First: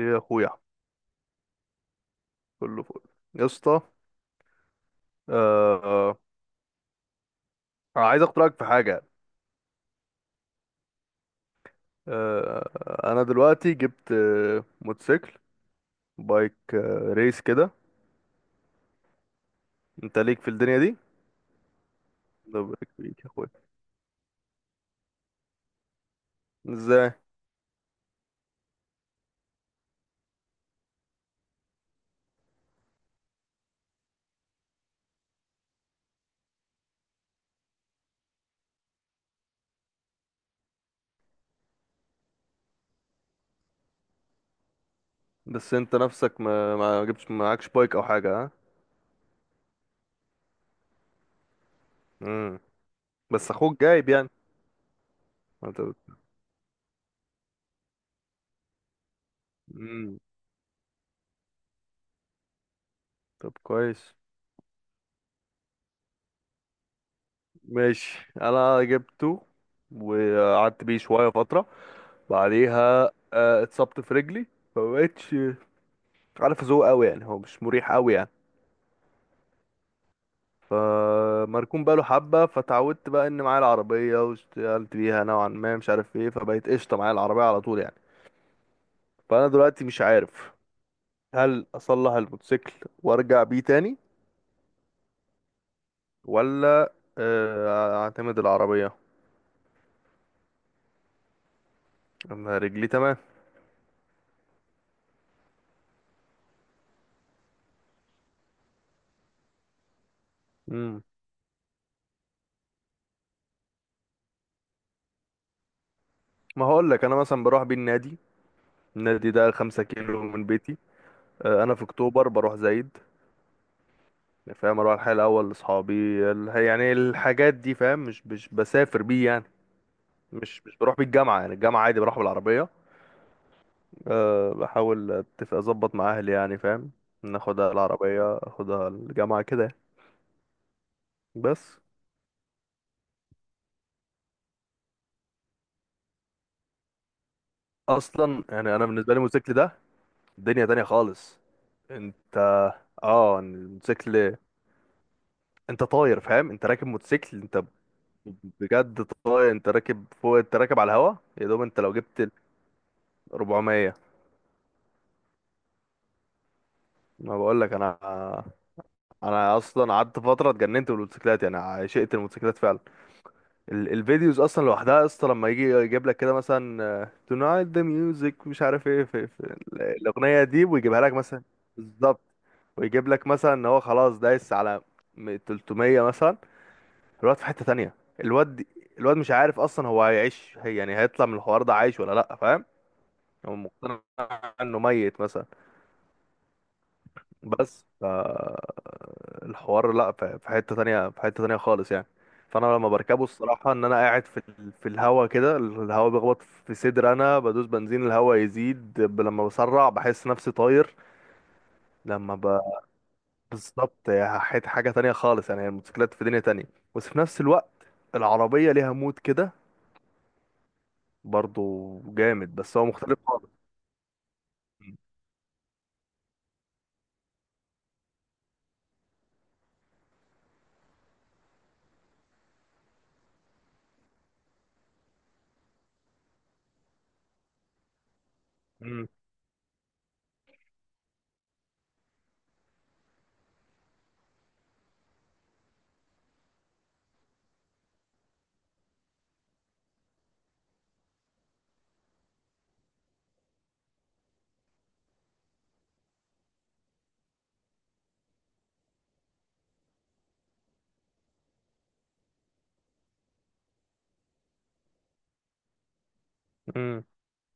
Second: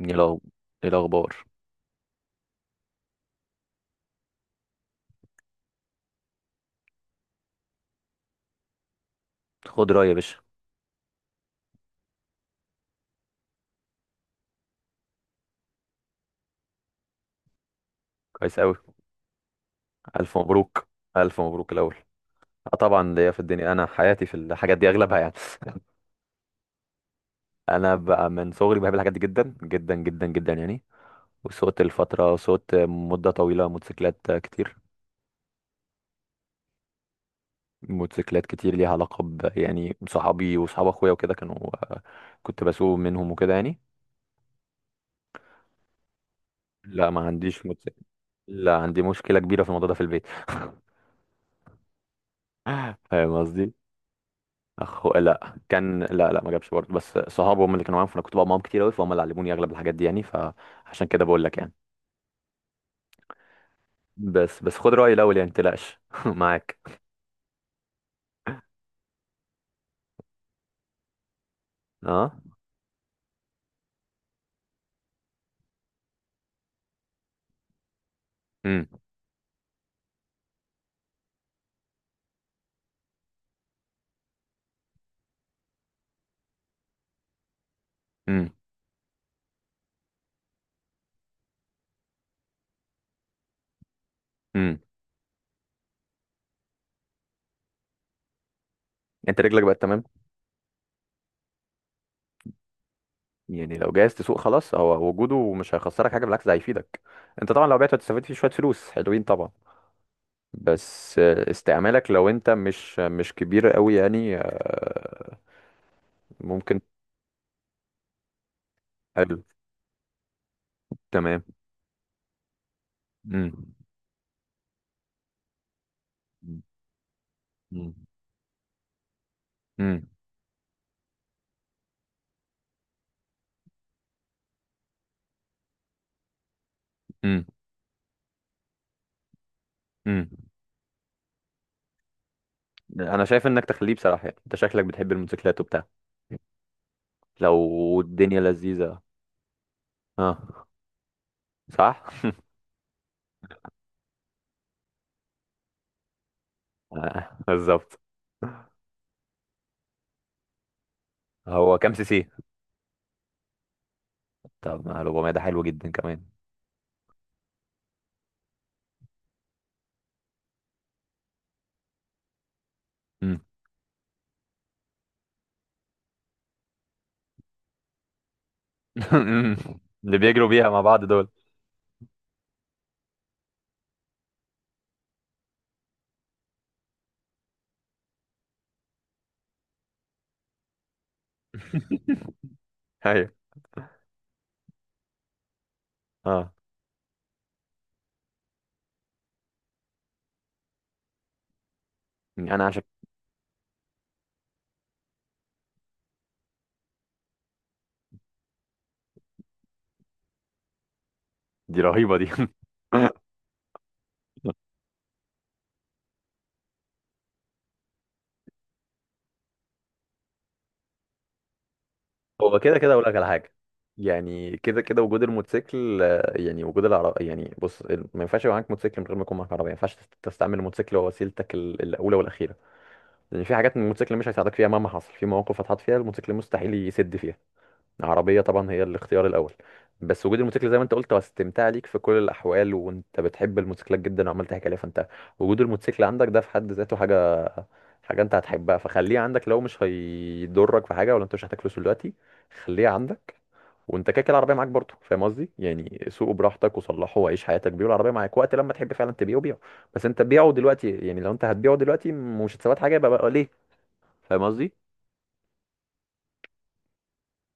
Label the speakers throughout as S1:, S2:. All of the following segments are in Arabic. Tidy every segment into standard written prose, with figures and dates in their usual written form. S1: ايه
S2: يا
S1: الأخ-
S2: اخويا،
S1: إيه الاخبار؟
S2: كله فل يا اسطى. آه عايز اخد رايك في حاجه.
S1: خد رأيي يا باشا.
S2: انا دلوقتي جبت موتوسيكل، بايك ريس كده.
S1: كويس قوي.
S2: انت
S1: الف
S2: ليك في الدنيا
S1: مبروك.
S2: دي؟
S1: الف مبروك الاول.
S2: ده
S1: آه،
S2: بايك
S1: طبعا
S2: ليك يا
S1: ليا في
S2: اخويا؟
S1: الدنيا، انا حياتي في الحاجات دي اغلبها يعني.
S2: ازاي؟
S1: انا بقى من صغري بحب الحاجات دي جدا جدا جدا جدا يعني. وسوقت الفتره سوقت مده طويله موتوسيكلات كتير، موتوسيكلات كتير ليها علاقه ب يعني صحابي وصحاب اخويا وكده كانوا، آه، كنت بسوق منهم وكده يعني.
S2: بس انت نفسك ما
S1: لا، ما
S2: جبتش،
S1: عنديش
S2: معكش بايك
S1: موتوسيكل.
S2: او حاجه، ها؟
S1: لا، عندي مشكله كبيره في الموضوع ده في البيت.
S2: امم.
S1: فاهم
S2: بس
S1: قصدي؟
S2: اخوك جايب يعني؟
S1: اخو، لا،
S2: انت
S1: كان لا لا ما جابش برضه، بس صحابه هم اللي كانوا معاهم، فانا كنت بقى معاهم كتير قوي، فهم اللي علموني اغلب الحاجات دي
S2: امم،
S1: يعني، فعشان كده بقول لك يعني.
S2: طب كويس.
S1: بس خد رايي الاول يعني، ما تقلقش معاك.
S2: ماشي انا جبته وقعدت بيه شويه فتره،
S1: اه.
S2: بعديها اتصبت في رجلي، فمبقتش عارف، ذوق قوي يعني، هو مش مريح قوي يعني.
S1: امم.
S2: فمركون بقاله حبة، فتعودت بقى ان معايا العربية واشتغلت بيها نوعا ما، مش عارف ايه، فبقيت قشطة معايا العربية على طول يعني.
S1: امم.
S2: فانا دلوقتي مش عارف، هل اصلح الموتوسيكل وارجع بيه تاني،
S1: امم.
S2: ولا اعتمد العربية.
S1: انت رجلك بقت تمام؟
S2: انا رجلي تمام.
S1: يعني لو جاهز تسوق خلاص، هو وجوده مش هيخسرك حاجه، بالعكس ده هيفيدك. انت طبعا لو بعت هتستفيد فيه شويه فلوس حلوين طبعا.
S2: مم.
S1: بس استعمالك، لو انت مش كبير قوي يعني
S2: ما
S1: ممكن.
S2: هقول لك، انا مثلا بروح بيه النادي، النادي
S1: حلو.
S2: ده 5 كيلو من بيتي.
S1: تمام.
S2: انا في اكتوبر بروح زايد،
S1: امم.
S2: فاهم؟ اروح الحي الاول لاصحابي، يعني الحاجات دي، فاهم؟
S1: امم.
S2: مش بسافر بيه يعني، مش بروح بالجامعة، يعني الجامعة عادي بروح بالعربية. أه بحاول اتفق اظبط مع اهلي يعني، فاهم؟
S1: امم.
S2: ناخدها العربية، اخدها الجامعة كده يعني.
S1: امم.
S2: بس
S1: انا شايف انك تخليه بصراحه يعني، انت شكلك بتحب الموتوسيكلات وبتاع، لو الدنيا
S2: اصلا يعني انا
S1: لذيذه.
S2: بالنسبة لي الموتوسيكل ده
S1: اه.
S2: دنيا تانية خالص.
S1: صح.
S2: انت اه الموتوسيكل، انت طاير، فاهم؟ انت راكب
S1: آه،
S2: موتوسيكل، انت
S1: بالظبط.
S2: بجد طاير، انت راكب فوق، انت راكب على الهوا. يا دوب
S1: هو
S2: انت لو
S1: كام سي
S2: جبت
S1: سي؟
S2: ال 400،
S1: طب ما 400 ده حلو جدا كمان.
S2: ما بقول لك، انا اصلا قعدت فترة اتجننت بالموتوسيكلات يعني، عشقت الموتوسيكلات فعلا.
S1: مم.
S2: الفيديوز اصلا لوحدها يا اسطى، لما يجي يجيب لك كده مثلا تونايت ذا ميوزك، مش عارف ايه،
S1: اللي
S2: الاغنيه
S1: بيجروا
S2: دي،
S1: بيها مع
S2: ويجيبها
S1: بعض
S2: لك
S1: دول.
S2: مثلا. بالظبط. ويجيب لك مثلا ان هو خلاص دايس على 300 مثلا، الواد في حته تانية. الواد دي- الواد مش عارف اصلا، هو هيعيش، هي يعني هيطلع من الحوار ده عايش ولا لا، فاهم؟
S1: ايوه.
S2: هو مقتنع انه ميت مثلا،
S1: اه
S2: بس الحوار لا، في حتة تانية، في حتة تانية خالص يعني.
S1: يعني انا
S2: فانا
S1: عشان.
S2: لما بركبه، الصراحة ان انا قاعد في في الهوا كده، الهوا بيخبط في صدر، انا بدوس بنزين، الهوا يزيد، لما بسرع بحس نفسي طاير.
S1: دي رهيبه دي.
S2: لما ب... بالظبط، هي حاجة تانية خالص يعني، الموتوسيكلات في دنيا تانية. بس في نفس الوقت العربية ليها مود كده برضو جامد،
S1: هو
S2: بس
S1: كده
S2: هو
S1: كده اقول لك
S2: مختلف
S1: على
S2: خالص.
S1: حاجه. يعني كده كده وجود الموتوسيكل، يعني وجود العربية، يعني بص، ما ينفعش يبقى معاك موتوسيكل من غير ما يكون معاك عربية، ما ينفعش تستعمل الموتوسيكل هو وسيلتك الأولى والأخيرة. لان في حاجات الموتوسيكل مش هيساعدك فيها مهما حصل، في مواقف هتحط فيها الموتوسيكل مستحيل يسد فيها. العربيه طبعا هي
S2: مم.
S1: الاختيار الاول. بس وجود الموتوسيكل زي ما انت قلت هو استمتاع ليك في كل الاحوال، وانت بتحب الموتوسيكلات جدا وعمال تحكي عليها، فانت وجود الموتوسيكل عندك ده في حد ذاته حاجه، حاجه انت هتحبها، فخليه عندك لو مش هيضرك في حاجه ولا انت مش محتاج فلوس دلوقتي. خليه عندك. وانت كده كده العربيه معاك برضه، فاهم قصدي؟ يعني سوقه براحتك وصلحه وعيش حياتك بيه، والعربيه معاك وقت لما تحب فعلا تبيعه، بيعه. بس انت بيعه دلوقتي يعني، لو انت هتبيعه دلوقتي مش هتثبت حاجه، يبقى ليه؟ فاهم قصدي؟
S2: مم.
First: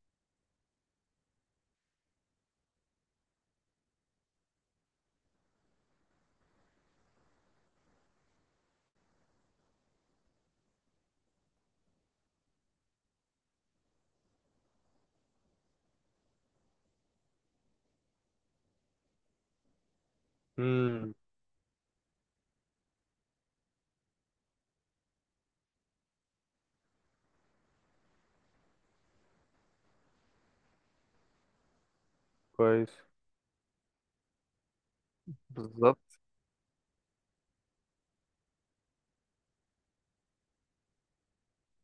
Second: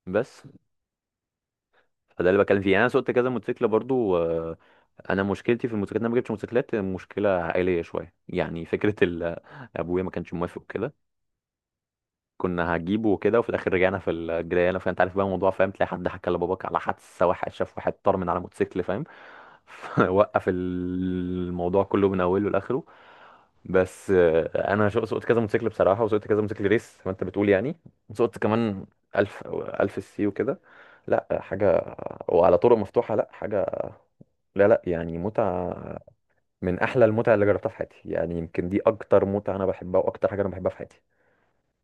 S1: بس، فده اللي بتكلم فيه يعني، انا سوقت كذا موتوسيكل برضو انا مشكلتي في الموتوسيكلات، إن انا ما جبتش موتوسيكلات، مشكله عائليه شويه يعني، فكره ابويا ما كانش موافق كده. كنا هجيبه وكده، وفي الاخر رجعنا في الجريانه، فانت عارف بقى الموضوع، فاهم؟ تلاقي حد حكى لباباك على حادثه، واحد شاف واحد طار من على موتوسيكل، فاهم؟ وقف
S2: مم.
S1: الموضوع كله من اوله لاخره. بس انا سوقت كذا موتوسيكل بصراحه، وسوقت كذا موتوسيكل ريس زي ما انت بتقول يعني. وسوقت كمان 1000 1000 السي وكده. لا حاجه. وعلى طرق
S2: كويس.
S1: مفتوحه لا حاجه. لا لا، يعني متعه.
S2: بالظبط.
S1: من احلى المتع اللي جربتها في حياتي يعني، يمكن دي اكتر متعه انا بحبها واكتر حاجه انا بحبها في حياتي.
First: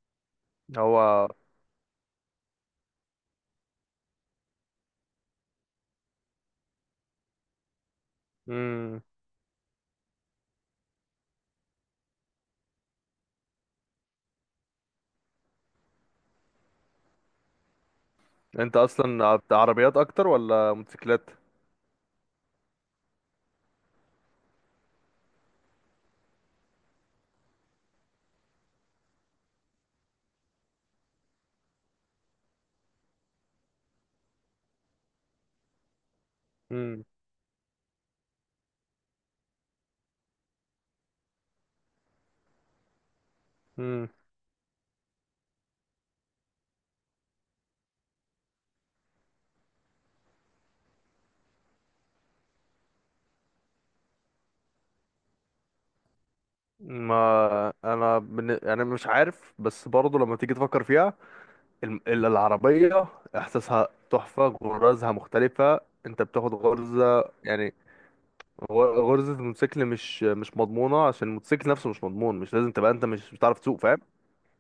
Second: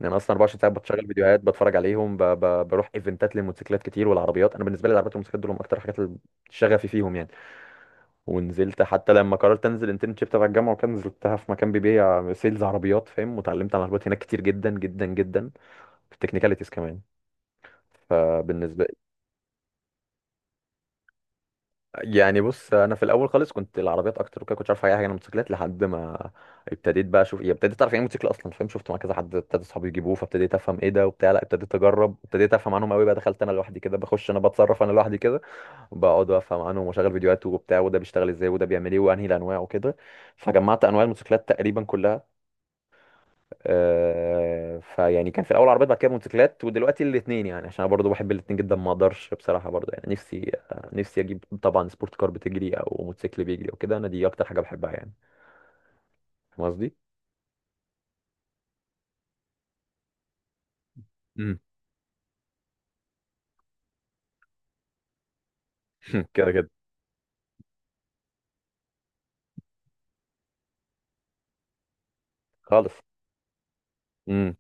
S1: لان انا اصلا 24 ساعه بتشغل
S2: هو
S1: فيديوهات بتفرج عليهم، بروح ايفنتات للموتوسيكلات كتير. والعربيات، انا بالنسبه لي العربيات والموتوسيكلات دول هم اكتر حاجات اللي شغفي فيهم يعني. ونزلت
S2: مم.
S1: حتى لما قررت انزل انترنشيب تبع الجامعه، وكان نزلتها في مكان بيبيع سيلز عربيات، فاهم؟ وتعلمت عن العربيات هناك كتير جدا جدا جدا. في التكنيكاليتيز كمان.
S2: انت
S1: فبالنسبه.
S2: اصلا عربيات اكتر ولا موتوسيكلات؟
S1: يعني بص، انا في الاول خالص كنت العربيات اكتر وكده، كنتش عارف اي حاجه عن الموتوسيكلات لحد ما ابتديت بقى اشوف، يعني ابتديت اعرف يعني ايه موتوسيكل اصلا، فاهم؟ شفت مع كذا حد، ابتدى اصحابي يجيبوه، فابتديت افهم ايه ده وبتاع، لا ابتديت اجرب، ابتديت افهم عنهم قوي بقى، دخلت انا لوحدي كده بخش، انا بتصرف انا لوحدي كده. بقعد افهم عنهم
S2: امم.
S1: واشغل فيديوهات وبتاع، وده بيشتغل ازاي وده بيعمل ايه وانهي الانواع وكده. فجمعت انواع الموتوسيكلات تقريبا كلها.
S2: امم.
S1: فيعني كان في الاول عربيات، بعد كده موتوسيكلات، ودلوقتي الاثنين يعني، عشان انا برضو بحب الاثنين جدا ما اقدرش بصراحه برضو يعني، نفسي، نفسي اجيب طبعا سبورت كار بتجري او موتوسيكل بيجري او كده، انا دي اكتر حاجه بحبها يعني. فاهم قصدي؟
S2: ما انا بن... يعني مش عارف، بس برضه لما تيجي تفكر فيها،
S1: امم.
S2: العربية احساسها تحفة، غرزها مختلفة. انت
S1: كده
S2: بتاخد
S1: كده
S2: غرزة يعني، غرزة الموتوسيكل مش مضمونة، عشان الموتوسيكل نفسه مش مضمون، مش لازم تبقى
S1: خالص.
S2: انت مش بتعرف تسوق، فاهم؟
S1: امم.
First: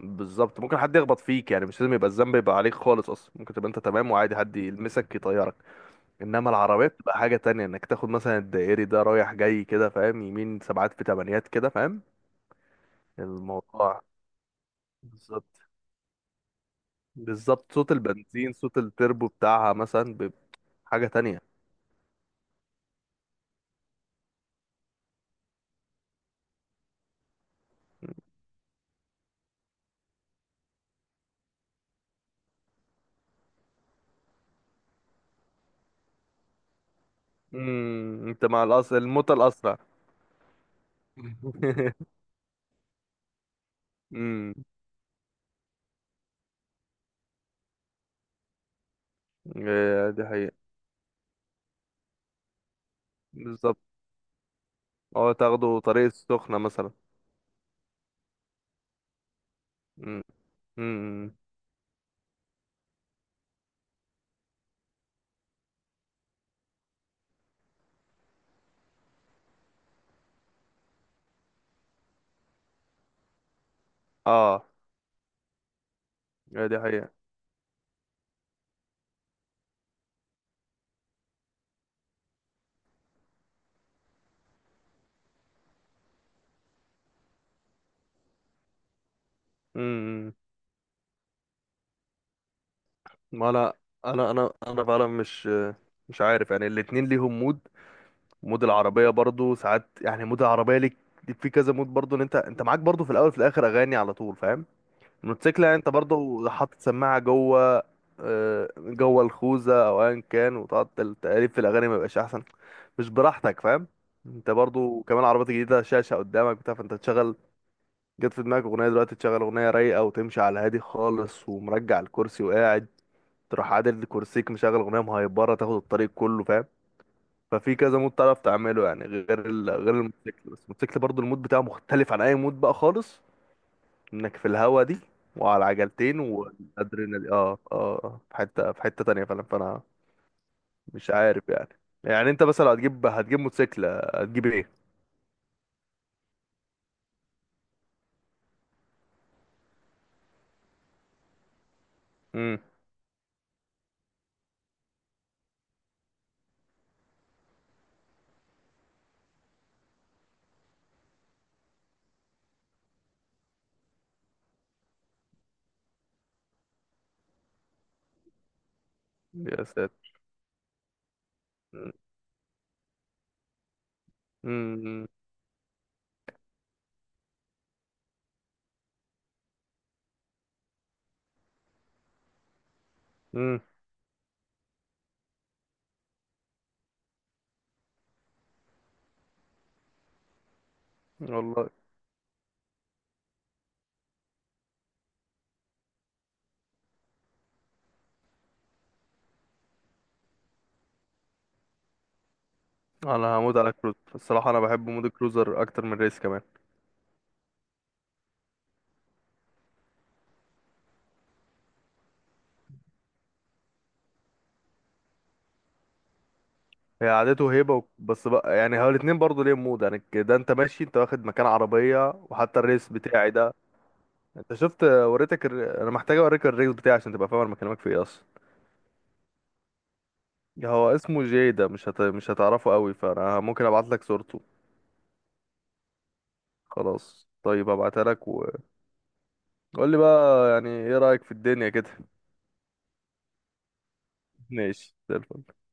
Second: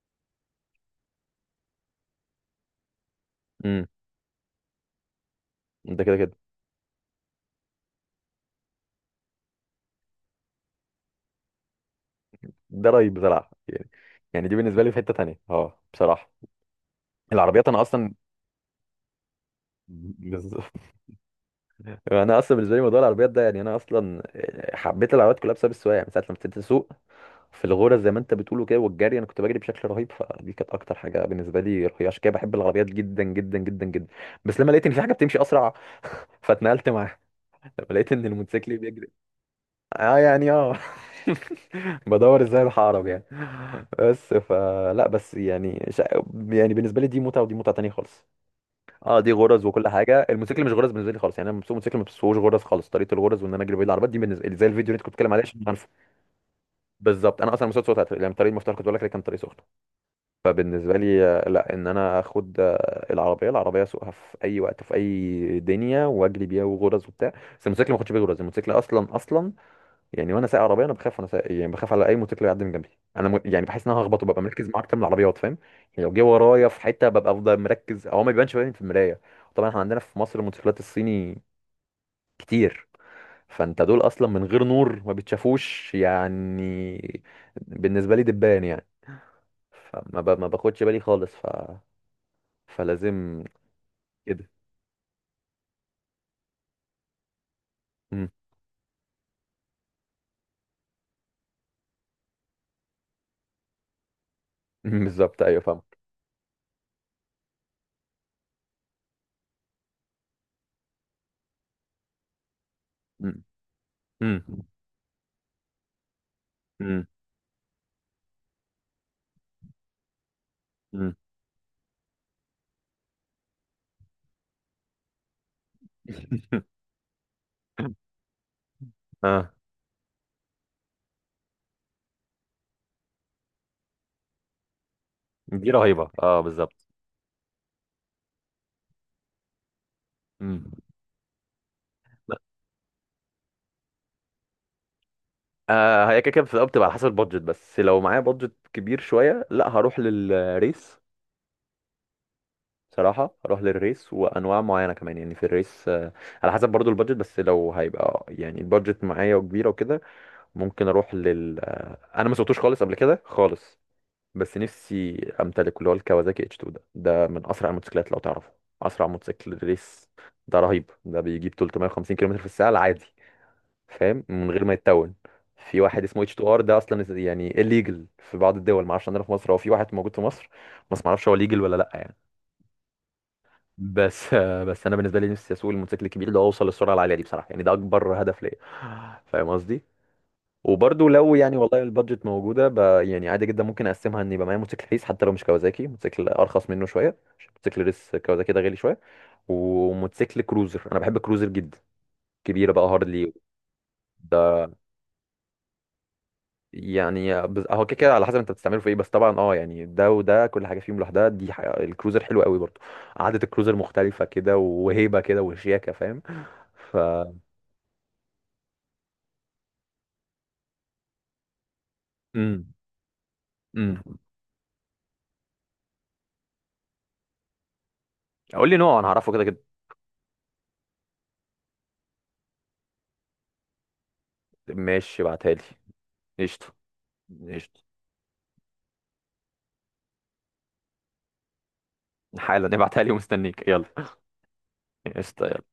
S2: بالظبط، ممكن حد يخبط فيك يعني، مش لازم يبقى الذنب يبقى عليك خالص، اصلا ممكن تبقى انت
S1: امم.
S2: تمام وعادي حد يلمسك يطيرك.
S1: ده كده كده،
S2: انما العربية بتبقى حاجة تانية، انك تاخد مثلا الدائري ده رايح جاي كده، فاهم؟ يمين، سبعات في تمانيات كده، فاهم
S1: ده رايي بصراحه يعني.
S2: الموضوع؟
S1: يعني دي بالنسبه لي في حته تانيه،
S2: بالظبط،
S1: اه بصراحه. العربيات
S2: بالظبط.
S1: انا
S2: صوت
S1: اصلا،
S2: البنزين، صوت التربو بتاعها مثلا بيبقى
S1: بالظبط.
S2: حاجة تانية.
S1: انا اصلا بالنسبه لي موضوع العربيات ده يعني، انا اصلا حبيت العربيات كلها بسبب السواقه يعني، من ساعه لما ابتديت اسوق. في الغرز زي ما انت بتقوله كده، والجري، انا كنت بجري بشكل رهيب، فدي كانت اكتر حاجه بالنسبه لي رهيبه، عشان كده بحب العربيات جدا جدا جدا جدا. بس لما لقيت ان في حاجه بتمشي اسرع، فاتنقلت معاها. لما لقيت ان
S2: امم. انت مع
S1: الموتوسيكل بيجري،
S2: الموتى الأسرع.
S1: اه يعني اه. بدور ازاي اروح اهرب يعني. بس
S2: امم.
S1: فلا، بس يعني يعني بالنسبه لي، دي متعه ودي متعه تانية خالص. اه، دي غرز وكل
S2: إيه، دي
S1: حاجه،
S2: حقيقة.
S1: الموتوسيكل مش غرز بالنسبه لي خالص يعني، انا بسوق موتوسيكل ما بسوقش غرز خالص، طريقه الغرز وان انا اجري
S2: بالظبط.
S1: بعيد عن العربيات دي بالنسبه لي زي الفيديو اللي انت كنت
S2: اه
S1: بتتكلم عليه عشان
S2: تاخده
S1: عارفه.
S2: طريق السخنة مثلا.
S1: بالظبط انا اصلا مسوق صوت يعني، طريق المفتاح كنت بقول لك كان طريق سخن.
S2: امم.
S1: فبالنسبة لي
S2: أمم.
S1: لا، ان انا اخد العربية، العربية اسوقها في اي وقت في اي دنيا، واجري بيها وغرز وبتاع، بس الموتوسيكل ما اخدش بيه غرز، الموتوسيكل اصلا اصلا. يعني وانا سايق عربية انا بخاف، وانا سايق يعني بخاف على اي موتوسيكل يعدي من جنبي. انا يعني بحس ان انا هخبطه، ببقى
S2: اه.
S1: مركز مع اكتر من العربيات، فاهم؟ يعني لو جه
S2: إيه،
S1: ورايا
S2: دي
S1: في حتة
S2: حقيقة.
S1: ببقى افضل مركز او ما بيبانش باين في المراية. طبعا احنا عندنا في مصر الموتوسيكلات الصيني كتير. فانت دول اصلا من غير نور ما بتشافوش يعني. بالنسبة لي دبان يعني. فما
S2: امم.
S1: ما باخدش بالي خالص ف. فلازم.
S2: ما لا، انا
S1: كده.
S2: انا انا فعلا مش عارف يعني، الاتنين ليهم مود.
S1: مم.
S2: مود العربية برضو ساعات يعني، مود العربية ليك في كذا مود برضو، ان انت معاك برضو، في الاول في الاخر اغاني على طول، فاهم؟
S1: مم. بالظبط ايوه
S2: الموتوسيكل يعني
S1: فاهم.
S2: انت برضو حاطط سماعة جوه الخوذة او ايا كان، وتقعد تقلب في الاغاني، ما يبقاش احسن؟ مش
S1: مم.
S2: براحتك، فاهم؟
S1: مم.
S2: انت برضو كمان عربيات جديدة، شاشة قدامك بتاع، فانت
S1: مم.
S2: تشغل، جت في دماغك اغنية دلوقتي تشغل اغنية رايقة وتمشي على هادي
S1: مم.
S2: خالص، ومرجع الكرسي وقاعد، تروح عادل كرسيك مشغل اغنية مهيبرة، تاخد الطريق كله، فاهم؟ ففي كذا مود تعرف تعمله يعني، غير
S1: اه،
S2: غير الموتوسيكل. بس الموتوسيكل برضو المود بتاعه مختلف عن اي مود بقى خالص، انك في الهوا دي، وعلى
S1: دي رهيبه
S2: عجلتين،
S1: اه بالظبط.
S2: والادرينالين، في حته، في حته تانية فعلا. فانا
S1: مم.
S2: مش عارف يعني. يعني
S1: لا،
S2: انت مثلا لو هتجيب، هتجيب موتوسيكل، هتجيب ايه؟
S1: آه، هي كده كده في الأول بتبقى على حسب البادجت، بس لو معايا بادجت كبير شويه لا هروح للريس.
S2: امم.
S1: صراحه هروح للريس وانواع معينه كمان يعني في الريس على حسب برضو البادجت، بس لو هيبقى يعني البادجت معايا وكبيره وكده. ممكن اروح لل آه انا ما سوقتوش خالص قبل كده خالص. بس نفسي امتلك اللي هو الكawasaki اتش 2، ده من اسرع الموتوسيكلات لو تعرفه. اسرع موتوسيكل
S2: يا
S1: ريس.
S2: ساتر.
S1: ده رهيب، ده بيجيب 350 كيلومتر في الساعه العادي، فاهم، من غير ما
S2: امم.
S1: يتون. في واحد اسمه اتش 2 ار، ده اصلا يعني الليجل في بعض الدول ما اعرفش، عندنا في مصر هو في واحد موجود في مصر. بس ما اعرفش هو ليجل ولا لا يعني.
S2: امم.
S1: بس بس انا بالنسبه لي نفسي اسوق الموتوسيكل الكبير ده واوصل للسرعه العاليه دي بصراحه يعني، ده اكبر هدف ليا. فاهم قصدي؟ وبرضو لو يعني
S2: والله.
S1: والله البادجت موجوده يعني عادي جدا ممكن اقسمها، ان يبقى معايا موتوسيكل ريس حتى لو مش كوازاكي، موتوسيكل ارخص منه شويه، عشان موتوسيكل ريس كوازاكي ده غالي شويه. وموتوسيكل كروزر، انا بحب الكروزر جدا. كبيره بقى، هارلي.
S2: انا هموت على كروز، الصراحه انا
S1: ده.
S2: بحب مود الكروزر اكتر من ريس كمان.
S1: يعني هو كده كده على حسب انت بتستعمله في ايه، بس طبعا اه يعني، ده وده كل حاجه فيهم لوحدها، دي الكروزر حلو قوي برضو. قعده الكروزر مختلفه كده، وهيبه كده وشياكه، فاهم؟ ف.
S2: هي عادته هيبة بس بقى يعني، هو الاتنين برضه ليهم مود يعني، ده انت ماشي انت واخد مكان عربية. وحتى
S1: امم.
S2: الريس بتاعي ده،
S1: امم.
S2: انت شفت، وريتك انا محتاج اوريك الريس بتاعي عشان تبقى فاهم انا بكلمك في ايه اصلا.
S1: قول لي نوع، انا هعرفه كده كده.
S2: هو اسمه جي، ده مش هتعرفه قوي، فانا ممكن ابعت لك صورته.
S1: ماشي، ابعتها لي. قشطه.
S2: خلاص طيب،
S1: قشطه.
S2: ابعتها لك وقول لي بقى يعني ايه رأيك في الدنيا كده.
S1: حالا نبعتها لي ومستنيك، يلا.
S2: ماشي زي الفل.
S1: قشطة، يلا.